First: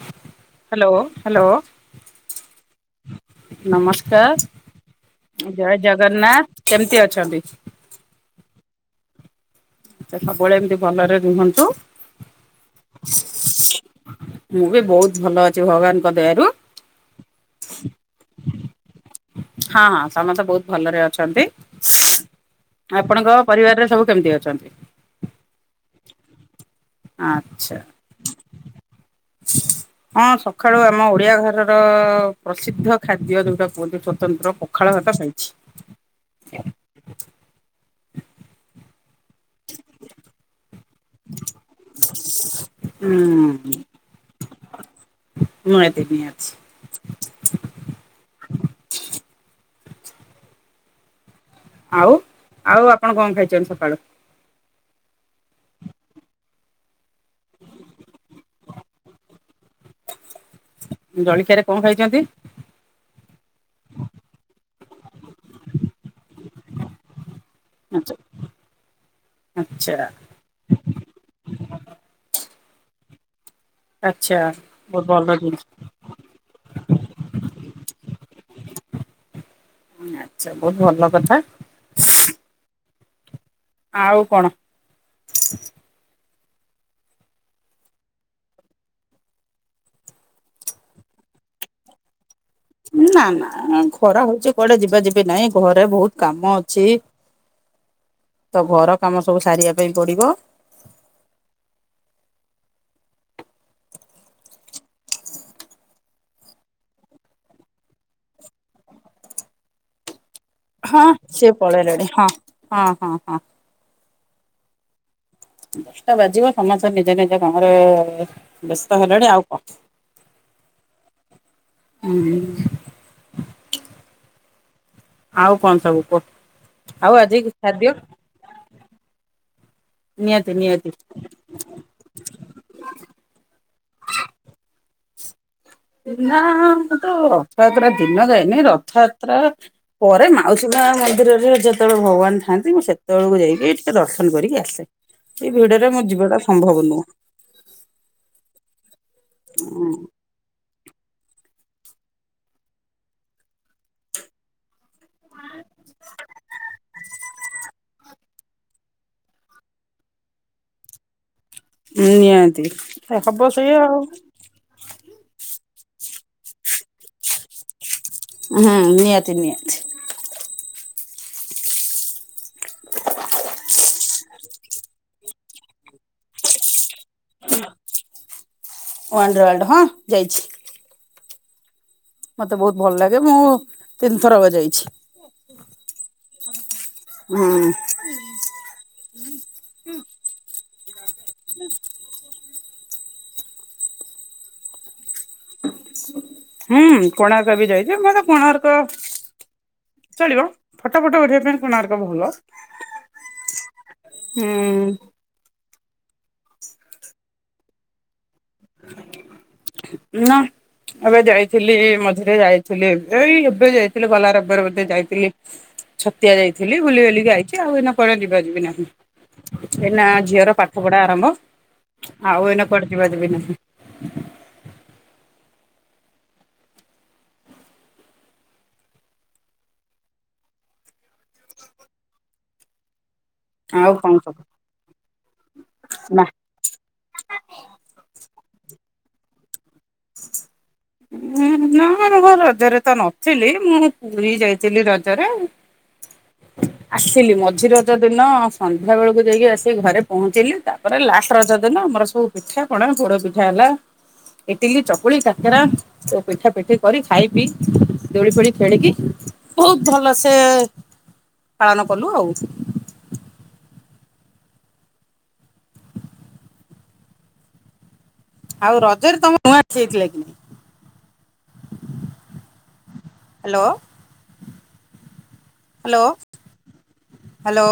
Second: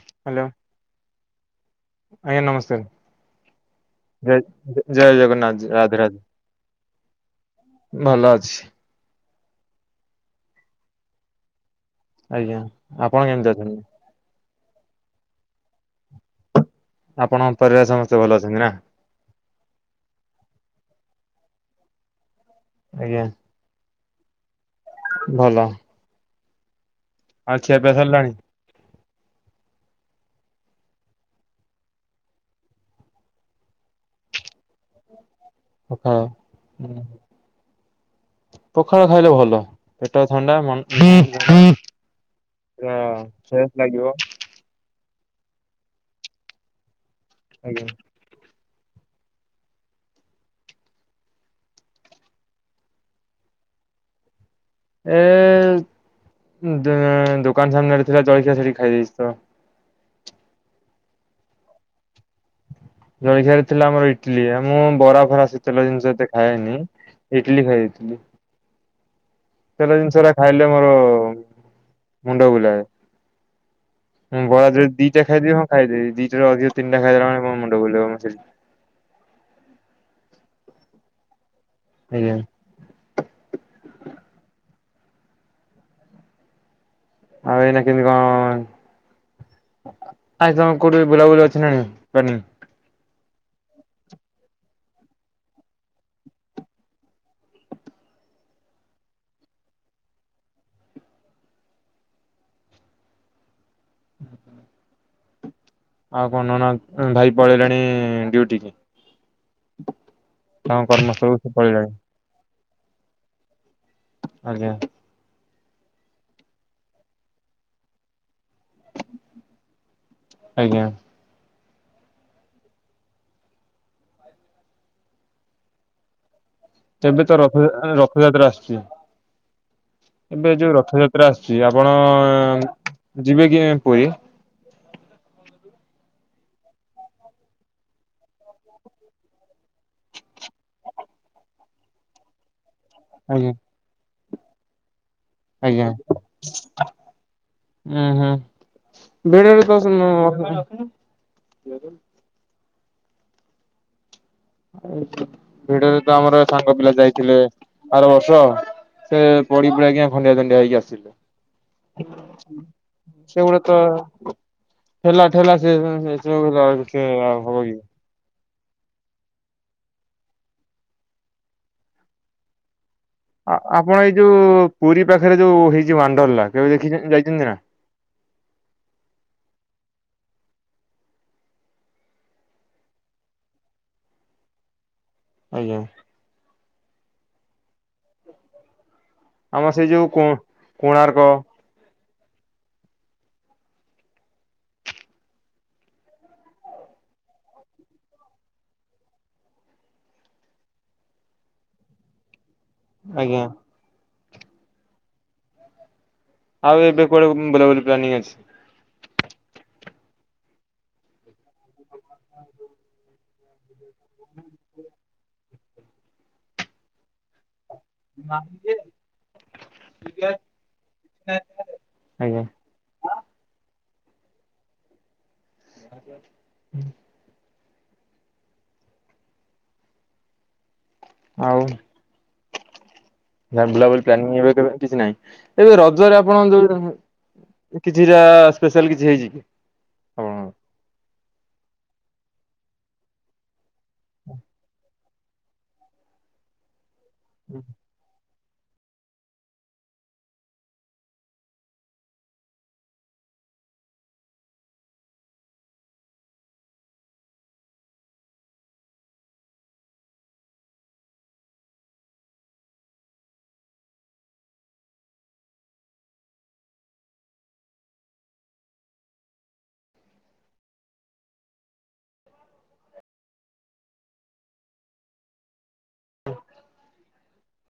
Hello hello hello ଆଜ୍ଞା ନମସ୍କାର। ନମସ୍କାର ଜ ଜୟ ଜୟ ଜଗନ୍ନାଥ ରାଧେ-ରାଧେ। ଜଗନ୍ନାଥ କେମିତି ଅଛନ୍ତି? ଭଲ ଅଛି। ସବୁବେଳେ ଏମିତି ଭଲରେ ରୁହନ୍ତୁ ଆଜ୍ଞା ଆପଣ କେମତି ଅଛନ୍ତି? ମୁଁ ବି ବହୁତ ଭଲ ଅଛି ଭଗବାନଙ୍କ ଦୟାରୁ। ଆପଣଙ୍କ ପରିବାର ସମସ୍ତେ ଭଲ ଅଛନ୍ତି ନା? ହଁ-ହଁ ସମସ୍ତେ ବହୁତ ଭଲରେ ଅଛନ୍ତି ଆଜ୍ଞା ଆପଣଙ୍କ ପରିବାରରେ ସବୁ ସବୁ କେମିତି ଅଛନ୍ତି? ଭଲ। ଆଉ ଖିଆ ଆଚ୍ଛା। ପିଆ ସାରିଲାଣି? ହଁ ସକାଳୁ ଆମ ଓଡ଼ିଆ ଘରର ପ୍ରସିଦ୍ଧ ଖାଦ୍ୟ ଯୋଉଟା କୁହନ୍ତି ସ୍ୱତନ୍ତ୍ର ପଖାଳ ଭାତ ପଖାଳ ପଖାଳ ଖାଇଲେ ଭଲ ପେଟ ଥଣ୍ଡା ମନ ଫ୍ରେସ୍ ଲାଗିବ। ମୁଁ ଏତିନି ଅଛି। ଆଜ୍ଞା। ଆଉ-ଆଉ ଆପଣ କଣ ଖାଇଛନ୍ତି ସକାଳୁ? ଏ ଦୋକାନ ସାମ୍ନାରେ ଥିଲା ଜଳିଖିଆ ସେଠି ଖାଇଦେଇଛି ତ। ଜଳଖିଆରେ କଣ ଖାଇଛନ୍ତି? ଜଳଖିଆ ରେ ଥିଲା ଆମର ଇଟିଲି ମୁଁ ବରା ଫରା ସେ ତେଲ ଜିନିଷ ଏତେ ଖାଏନି। ଇଟଲି ଖାଇ ଆଚ୍ଛା ଦେଇଥିଲି। ଆଚ୍ଛା ତେଲ ଜିନିଷଟା ଖାଇଲେ ମୋର ମୁଣ୍ଡ ବୁଲାଏ। ଆଚ୍ଛା। ମୁଁ ବରା ଯଦି ବହୁତ ଦିଟା ଭଲ ଖାଇଦେବି ଜିନିଷ ହଁ ଖାଇଦେବି ଦିଟାରୁ ଅଧିକ ତିନଟା ଖାଇଦେଲା ମାନେ ମୁଣ୍ଡ ବୁଲେଇବ [inaudible] ଆଚ୍ଛା ବହୁତ ଭଲ କଥା। ଆଜ୍ଞା। ଆଉ କଣ? ଆଉ ଏଇନା କେମିତି କଣ ଆ ତମର କୋଉଠି ବୁଲାବୁଲି ଅଛି ନା ନାଇଁ? ନା ନା ଖରା ହଉଛି କୁଆଡେ ଯିବା ଯିବି ନାଇଁ ଘରେ ବହୁତ କାମ ଅଛି। ତ ଘର କାମ ସବୁ ସାରିବା ପାଇଁ ପଡିବ। ଆଉ କଣ ନାନା ଭାଇ ପଳେଇଲାଣି ଡିଉଟି କି? ତାଙ୍କ ହଁ କର୍ମସ୍ଥଳକୁ ସେ ସିଏ ପଳେଇଲାଣି। ପଳେଇଲେଣି ହଁ-ହଁ-ହଁ-ହଁ। ଆଜ୍ଞା। ଦଶଟା ବାଜିବ ସମସ୍ତେ ନିଜ ନିଜ କାମରେ ବ୍ୟସ୍ତ ହେଲଣି ଆଉ କଣ ଆଜ୍ଞା ହୁଁ। ଆଉ କଣ ସବୁ କୁହ ଆଉ ଏବେ ତ ଆଜି ରଥ କି ଖାଦ୍ୟ ରଥଯାତ୍ରା ଆସୁଛି। ନିହାତି ଏବେ ଯୋଉ ନିହାତି ରଥଯାତ୍ରା ଆସୁଛି, ଆପଣ ଯିବେ କି ପୁରୀ? ନା, ମୁଁ ତ ରଥଯାତ୍ରା ଦିନ ଯାଏନି। ରଥଯାତ୍ରା ପରେ ମାଉସୀ ହଁ, ମନ୍ଦିରରେ ଯେତେବେଳେ ଭଗବାନ ଥାଆନ୍ତି, ମୁଁ ସେତେବେଳକୁ ଆଜ୍ଞା ଯାଇକି ଟିକେ ଦର୍ଶନ କରିକି ଆସେ। ସେ ଭିଡ଼ରେ ମୋ ଯିବାଟା ସମ୍ଭବ ନୁହେଁ। ହୁଁ, ହୁଁ। [unintelligible] [unintelligible] ଭିଡରେ ତ ଆମର ତ ସାଙ୍ଗ ପିଲା ଯାଇଥିଲେ ଆର ବର୍ଷ। ସେ ପଡିି ପୁଡାକି ଖଣ୍ଡିଆ ଖାଣ୍ଡିଆ ହେଇକି ଆସିଲେ। ନିହାତି ହବ ସେଇଆ ଆଉ। [unintelligible] ପେଲା ଠେଲା ସେ [unintelligible] ହବ କି? ହୁଁ। ନିହାତି ନିହାତି। ଆ- ଆପଣ ଏଇ ଯୋଉ ପୁରୀ ପାଖରେ ଯୋଉ ହେଇଛି ୱାଣ୍ଡର୍ଲା କେବେ ଦେଖିଛନ୍ତି ଯାଇଛନ୍ତି ନା? ୱାଣ୍ଡର୍ ୱାର୍ଲଡ୍ ହଁ ଯାଇଛି। ମତେ ବହୁତ ଭଲ ଲାଗେ। ମୁଁ ତିନିଥର ବା ଯାଇଛି। ଆଜ୍ଞା। ହୁଁ। ଆମର ସେଇ ଯୋଉ କୋ-କୋଣାର୍କ ହୁଁ। କୋଣାର୍କ ବି ଯାଇଛି। ମତେ କୋଣାର୍କ ଚଳିବ ଫଟୋ ଫଟୋ ଉଠେଇିବା ପାଇଁ କୋଣାର୍କ ଭଲ। ଆଜ୍ଞା। ହୁଁ। ଆଉ ଏବେ କୁଆଡେ ବୁଲାବୁଲି ପ୍ଲାାନିଂ ଅଛି ନା ଏବେ ଯାଇଥିଲି, ମଝିରେ ଯାଇଥିଲି। ଏଇ ଏବେ ଯାଇଥିଲି, ଗଲା ରବିବାରରେ ବୋଧେ ଯାଇଥିଲି। ଛତିଆ ଯାଇଥିଲି ବୁଲି ବାଲିକି ଆଇଥିଲି। ଆଉ ଏଇନା ପରେ ଯିବା ଯିବି ନାହିଁ। ଏଇନା ଝିଅର ପାଠ ପଢା ଆରମ୍ଭ ଆଜ୍ଞା ଆଉ ଏଇନା କୁଆଡେ ଯିବା ଯିବି ନାହିଁ। [unintelligible] ଆଉ ନା ଆଉ ବୁଲାବୁଲି କଣ ପ୍ଲାନିଂ ସବୁ ଏବେ କିଛି ନାହିଁ। ଏଇ ରଜରେ ନା। ଆପଣ ଯୋଉ କିଛିଟା ସ୍ପେଶାଲ କିଛି ହେଇଛି। ଆପଣଙ୍କର? ଉଁ-ନା ରଜରେ ତ ନଥିଲି। ମୁଁ ପୁରୀ ଯାଇଥିଲି ରଜ ରେ ଆସିଲି। ମଝିର ରଜ ଦିନ ଆ ସନ୍ଧ୍ୟା ବେଳକୁ ଯାଇକି ଆସିକି ଘରେ ପହଞ୍ଚିଲି। ତାପରେ ଲାଷ୍ଟ ରଜ ଦିନ ଆମର ସବୁ ପିଠା ପଣା ପୋଡ ପିଠା ହେଲା। ଇ ଇଟିଲିି, ଚକୁଳି, କାକେରା ସବୁ ପିଠା ପିଠି କରି ଖାଇ ପିଇ ଦୋଳି ଫୋଳି ଖେଳିକି ବହୁତ ଭଲସେ ପାଳନ କଲୁ ଆଉ ଆଉ ରଜରେ ତମ [unintelligible] hello. Hello, hello.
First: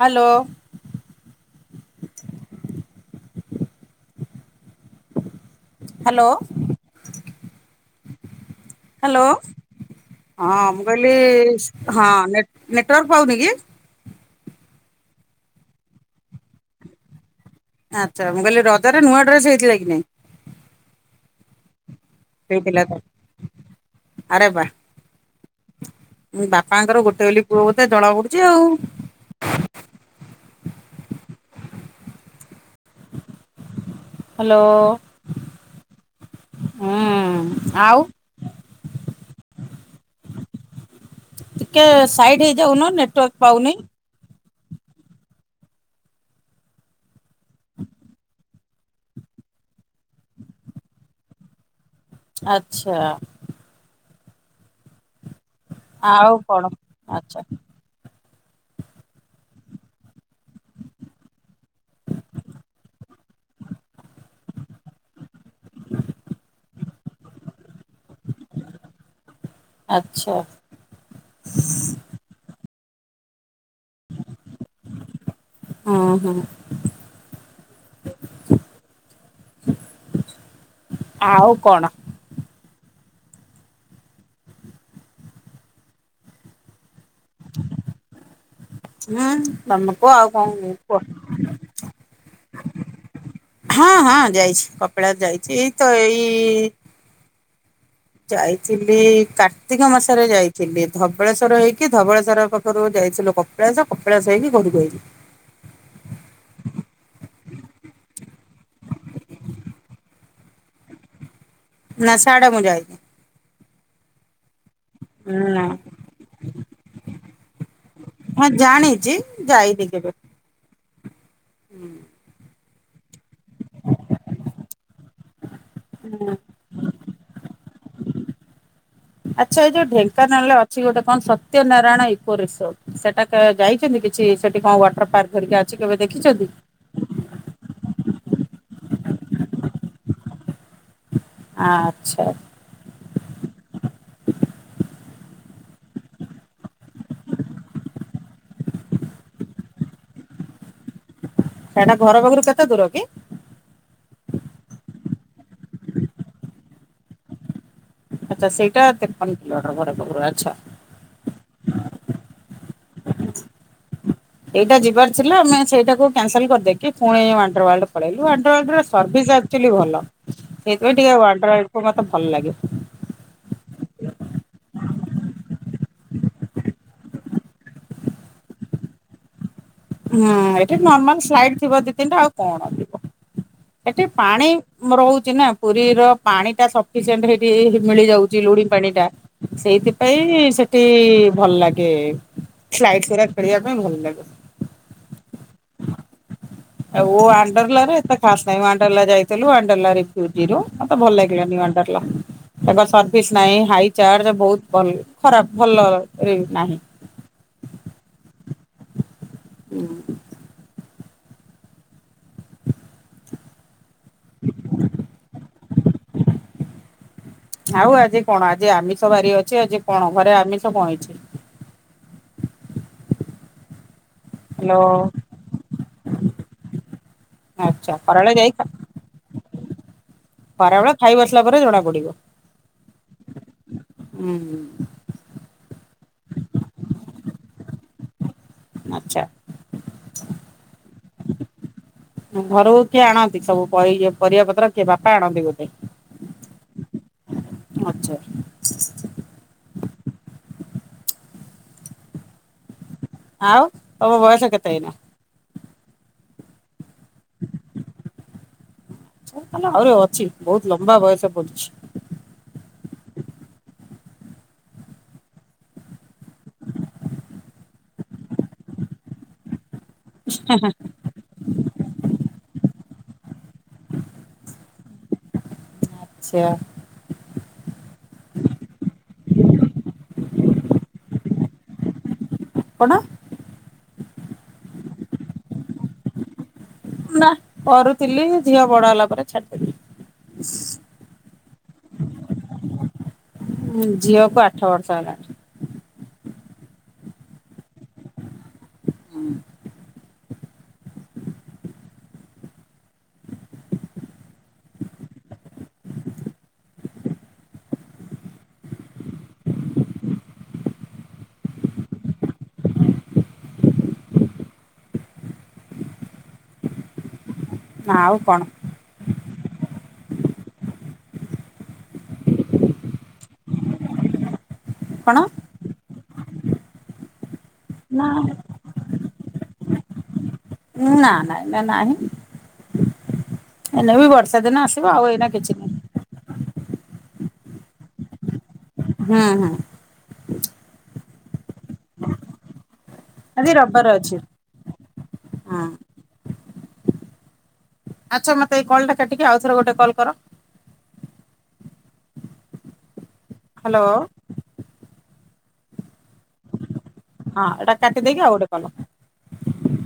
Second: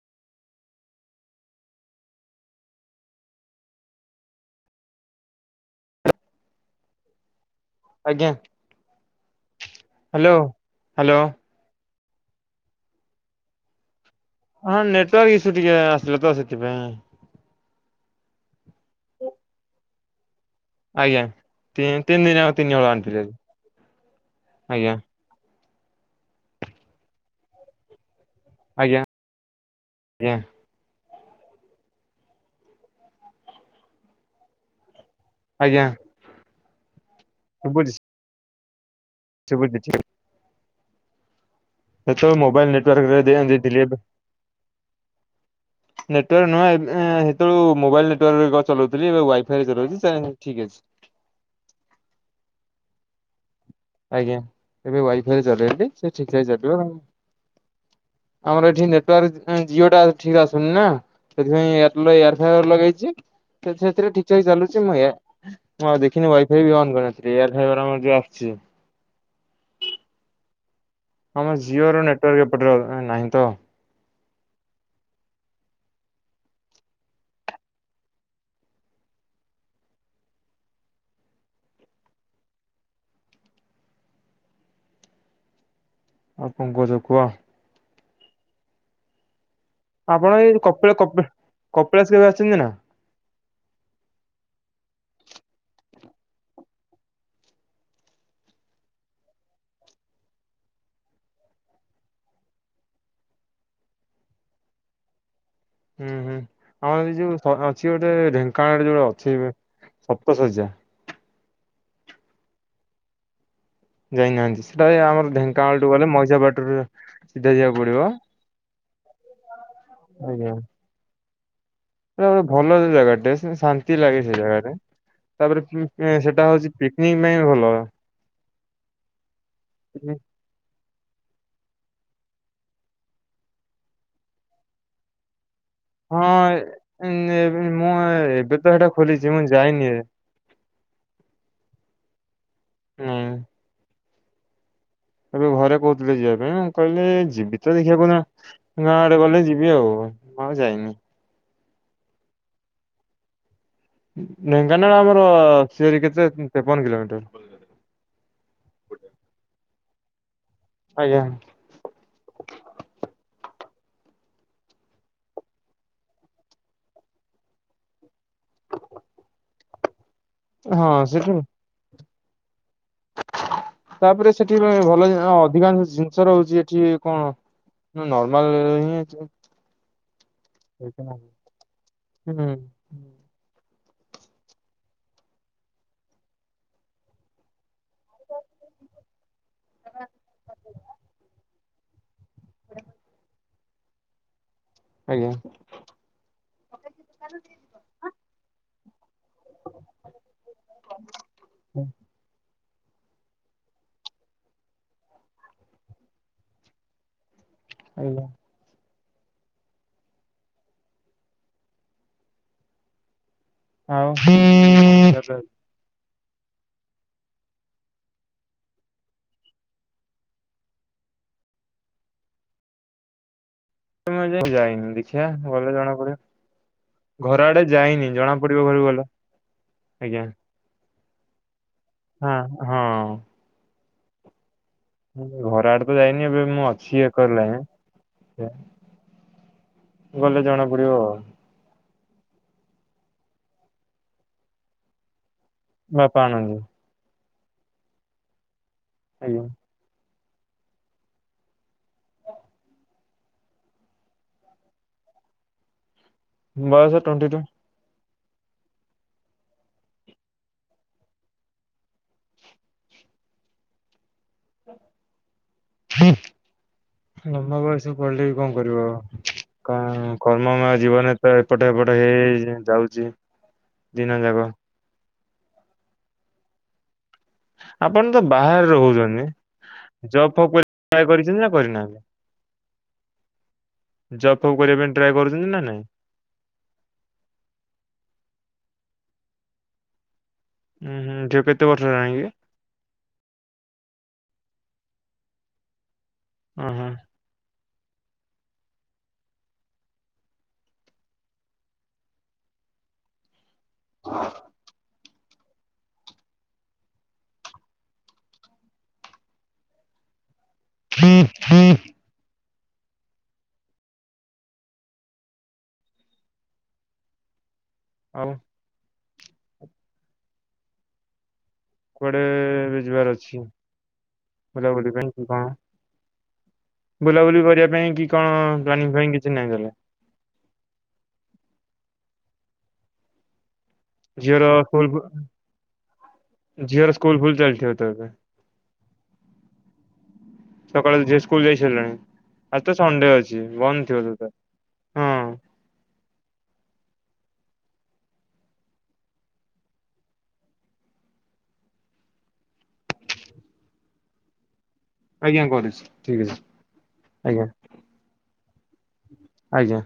Hello. Hello. ଆଜ୍ଞା। ହ୍ୟାଲୋ ହ୍ୟାଲୋ ହଁ ମୁଁ କହିଲି ହ୍ୟାଲୋ ହଁ ନେଟୱାର୍କ ପାଉନି କି? ହଁ ନେଟୱାର୍କ ଇସୁ ଟିକେ ଆସିଲା ତ ସେଥିପାଇଁ। ଆଚ୍ଛା ମୁଁ କହିଲି ରଜରେ ନୂଆ ଡ୍ରେସ ହେଇଥିଲା କି ନାଇଁ? ଆଜ୍ଞା ତିନି ଦିନ ତିନି ହେଇଥିଲା ହଳ ତ ଆଣିଥିଲି ଆରେ ବା ଆଜ୍ଞା। ବାପାଙ୍କର ଗୋଟେ ବୋଲି ପୁଅ ବୋଧେ ଜଣା ପଡୁଛି। ଆଉ। ଆଜ୍ଞା ଆଜ୍ଞା। ହ୍ୟାଲୋ। ଆଜ୍ଞା। ହୁଁ ଶୁଭୁଛି। ଆଉ। [unintelligible] ଟିକେ ସେ ତ ସାଇଡ ମୋବାଇଲ ହେଇଯାଉନ ନେଟୱାର୍କରେ ନେଟୱାର୍କ ପାଉନି ଦେଇଥିଲି ଏବେ ନେଟାର୍କ ନୂହଁ ସେତେବେଳେ ମୋବାଇଲ ନେଟାର୍କ ଚଲାଉଥିଲି ଏବେ ୱାଇଫାଇରେ ଚଲଉଛି ଠିକ୍ ଅଛି। [inaudible] ଆଚ୍ଛା। ଆଜ୍ଞା ଏବେ ୱାଇଫାଇରେ ଚଲେଇି ସେ ଆଉ ଠିକଠାକ୍ କଣ? ଚାଲିବ। ଆଚ୍ଛା ଆମର ଏଠି ନେଟୱାର୍କ ଜିଓଟା ଠିକ ଆସୁନି ନା। ସେଥିପାଇଁ ଏୟାରଟେଲର ଏୟାରପ୍ୟାର୍ ଲଗେଇଛି। ସେ ସେଥିରେ ଠିକ୍ଠାକ ଚାଲୁଛି ମୁଁ ମୁଁ ଆଉ ଦେଖିନି ୱାଇଫାଇ ବି ଅନ୍ କରିନଥିଲି ଏୟାର ଫାଇବର ଯଉ ଆସୁଛି। ଆଛା। ଆମ ଜିଓର ନେଟୱାର୍କ ଏପଟର ନାହିଁ ତ। ଓ ହୋ। [inaudible] ଆଉ କଣ? ଆଉ କଣ କହୁଚ କୁହ। [unintelligible] ଆଉ ଆପଣ କଣ ଏଇ କପିଳ କୁହ? କପିଳାସ କେବେ ଅଛନ୍ତି ନା। ହଁ ହଁ ଯାଇଛି କପିଳାସ ଯାଇଛି ଏଇ ତ ଏଇ ଯାଇଥିଲି କାର୍ତ୍ତିକ ମାସରେ ଯାଇଥିଲି ଧବଳେଶ୍ଵର ହେଇକି ଧବଳେଶ୍ଵର ପାଖରୁ ଯାଇ ଯାଇଥିଲି କପିଳାସ କପିଳାସ ହେଇକି ଘରୁକୁ ଆଇଲିି। ହୁଁ ହୁଁ ଆମର ଏ ଯୋଉ ଅଛି ଗୋଟେ ଢେଙ୍କାନାଳରେ ଯୋଉଟ ଅଛି ଶପ୍ତଶଯ୍ୟା। ନା ସାଡେ ମୁ ଯାାଇନି। ଯାଇନାହାନ୍ତି। ସେଟା ଆମର ନା ଢେଙ୍କାନାଳୁଠୁଁ ଗଲେ ମଇଷା ବାଟରୁ ସିଧା ଯିବାକୁ ପଡିବ। ହଁ ଜାଣିଛି ଯାଇନି କେବେ। ଆଜ୍ଞା ଗୋଟେ ଭଲ ଜାଗାଟେ। ଶାନ୍ତି ଲାଗେ ସେ ଜାଗାଟା ତାପରେ ସେଟା ହଉଛି ପିକନିକ ପାଇଁ ଭଲ। ଆଚ୍ଛା ଏ ଯୋଉ ଢେଙ୍କାନାଳରେ ଅଛି ଗୋଟେ କଣ ସତ୍ୟନାରାୟଣ ଇକୋ ରିସୋର୍ଟ ସେଟା ଯାଇଛନ୍ତି କିଛି ସେଠି କଣ ୱାଟର ପାର୍କ ଘରିକା ହଁ ମୁଁ ଏବେ ତ ସେଟା ଖୋଲିଛି ମୁଁ ଯାଇନି। ଆଚ୍ଛା। ହୁଁ। ଏବେ ଘରେ କହୁଥିଲେ ଯିବା ପାଇଁ ମୁଁ କହିଲେ ଯିବି ତ ଦେଖିବାକୁ ଗାଁ ଆଡେ ଗଲେ ଯିବି ଆଉ। ମୁଁ ଆଉ ଯାଇନି। ସେଟା ଘର ପାଖରୁ କେତେ ଦୂର କି? ଢେଙ୍କାନାଳ ଆମର ସିରି କେତେ ତେପନ କିଲୋମିଟର। ଆଚଛା ସେଇଟା ତେପନ କିଲୋମିଟର ଘର ପାଖରୁ ଆଛା। ଆଜ୍ଞା। ଏଇଟା ଯିବାର ଥିଲା ଆମେ ସେଇଟାକୁ କ୍ୟାନସଲ କରିଦେଇକି ପୁଣି ୱାଣ୍ଡରୱାର୍ଲ୍ଡ ପଳେଇଲୁ ୱାଣ୍ଡରୱାଲ୍ଡର ସର୍ଭିସ୍ ସେଟା ଆକଚୁଆଲି ଭଲ ହଁ ସେଥିପାଇଁ ଟିକେ ସେଠୁ ୱାଣ୍ଡରୱାର୍ଲ୍ଡ ମତେ ଭଲ ଲାଗେ। ତାପରେ ସେଠି ଭଲ ଅଧିକାଂଶ ଜିନିଷ ରହୁଛି। ଏଠି କଣ ନର୍ମାଲ ହିଁ। ହୁଁ ଏଠି ନର୍ମାଲ ସ୍ଲାଇଡ୍ ଥିବ ଦି ତିନିଟା ଆଉ କଣ? ଏଠି ପାଣି ରହୁଛି ନା ପୁରୀର ପାଣି ଟା ସଫିସିଏଣ୍ଟ ହେଇଠି ମିଳିଯାଉଛି ଲୁଣି ପାଣି। ପାଣି ଟା ସେଇଥିପାଇଁ ସେଠି ଭଲ ଲାଗେ ସ୍ଲାଇଡ ଗୁଡ଼ାକ ଖେଳିବାକୁ। ବି ଭଲ ଲାଗେ। ଆଜ୍ଞା। ଆଉ ୱାଣ୍ଡଲା ରେ ଏତେ ଖାସ ନାଇଁ ୱାଣ୍ଡଲା ଯାଇ ଥିଲୁ ୱାଣ୍ଡଲା ରେ ଭିଉ ଜିରୋ ଆ ଭଲ ଲାଗିଲା ୱାଣ୍ଡଲା। ତାଙ୍କର ସର୍ଭିସ ନାହିଁ ହାଇ ଚାର୍ଜ ବହୁତ ଭଲ ଖରାପ ଭଲରେ ନାହିଁ। ହାଲୋ। ହୁଁ। ଆଉ ଆଉ ଆଜି କଣ ଆଜି ଆମିଷ ବାରି ଅଛି ଆଜି କଣ ଘରେ ଆମିଷ କଣ ହେଇଛି? ହ୍ୟାଲୋ ଯାଇନି ଦେଖିବା ଗଲେ ଜଣା ପଡିବ। ଘର ଆଡେ ଆଚ୍ଛା ଯାଇନି ଖରାବେଳେ ଜଣା ପଡିବ ଘରକୁ ଗଲେ ଆଜ୍ଞା। ପାରା ଗୁଡ଼ା ଖାଇ ବସିଲା ପରେ ଜଣା ପଡିବ। ହଁ ହଁ। ହୁଁ ହୁଁ। ଘର ଆଡେ ତ ଯାଇନି ଏବେ ମୁଁ ଅଛି ଏକର ଲାଏନ୍ ରେ। ଆଛା। ଗଲେ ଜଣା ପଡିବ ଆଉ। ଘରକୁ କିଏ ଆଣନ୍ତି ସବୁ ଇଏ ପରି ପରିବା ପତ୍ର କିଏ ବାପା ଆଣନ୍ତି ବୋଧେ। ବାପା ଆଣନ୍ତି। ଆଚ୍ଛା ଆଜ୍ଞା। ଆଉ ତମ ବୟସ କେତେ ଏଇନା। ବୟସ ଟୋଣ୍ଟି ଟୁ। ଆଛା ଆହୁରି ଅଛି ବହୁତ ଲମ୍ବା ବୟସ ପଡିଛି। ଲମ୍ୱା ବୟସ ପଳିଲେ ବି କଣ କରିବ ଆଉ। କ କର୍ମ ମୟ ଜୀବନରେ ତ ଏପଟ ହେପଟ ହେଇ ଯାଉଛି। ଦିନ ଯାକ। ଆଚ୍ଛା। ଆପଣ ତ ବାହାରେ ରହୁଛନ୍ତି କରିନା। ଆପଣ ଜବ୍ ଫପ୍ କରିବା ପାଇଁ ଟ୍ରାଏ କରୁଛନ୍ତି ନା ନାଇଁ। ନା କରୁଥିଲି ଝିଅ ବଡ ହେଲା ପରେ ଛାଡିଦେଲି। ହୁଁ ହୁଁ ଝିଅ କୁ କେତେ ବର୍ଷ ହେଲାଣି କି? ଛ ସାଲ ହେଲାଣି। ହ ହ। ହୁଁ। ହଁ ନା ଆଉ କଣ? କୁଆଡେ ବି ଯିବାର ଅଛି ବୁଲାବୁଲି ପାଇଁ କଣ? ବୁଲାବୁଲି କରିବା ପାଇଁ ନା କି କଣ ପ୍ଲାନିଂ ପାଇଁ କିଛି ନାଇଁ ତାହେଲେ? ନା ନା ଏବେ ନାହିଁ। ଏଇନେ ବି ବର୍ଷା ଝିଅର ଦିନ ଆସିବ ଆଉ ଏଇନା କିଛି ନାହିଁ। ଝିଅ ସ୍କୁଲ ଫୁଲ ଚାଲିଥିବ ତାହେଲେ। ହୁଁ ହୁଁ। ସକାଳର ଝିଅ ସ୍କୁଲ ଯାଇ ସାରିଲାଣି ଆଜି ତ ସ୍କୁଲ୍ ସଣ୍ଡେ ଅଛି ଆଜି ବନ୍ଦ ରବିବାର ଅଛି ଥିବ ତ, ହଁ। ଆଚ୍ଛା ମୋତେ ଏଇ କଲ୍ଟା କାଟିକି ଆଉଥରେ ଗୋଟେ କଲ୍ କର। ହ୍ୟାଲୋ। ଆଜ୍ଞା କରୁଚି, ଠିକ ଅଛି। ହଁ ଆଜ୍ଞା ଏଟା କାଟିଦେଇକି ଆଉ ଗୋଟେ କର। ଆଜ୍ଞା।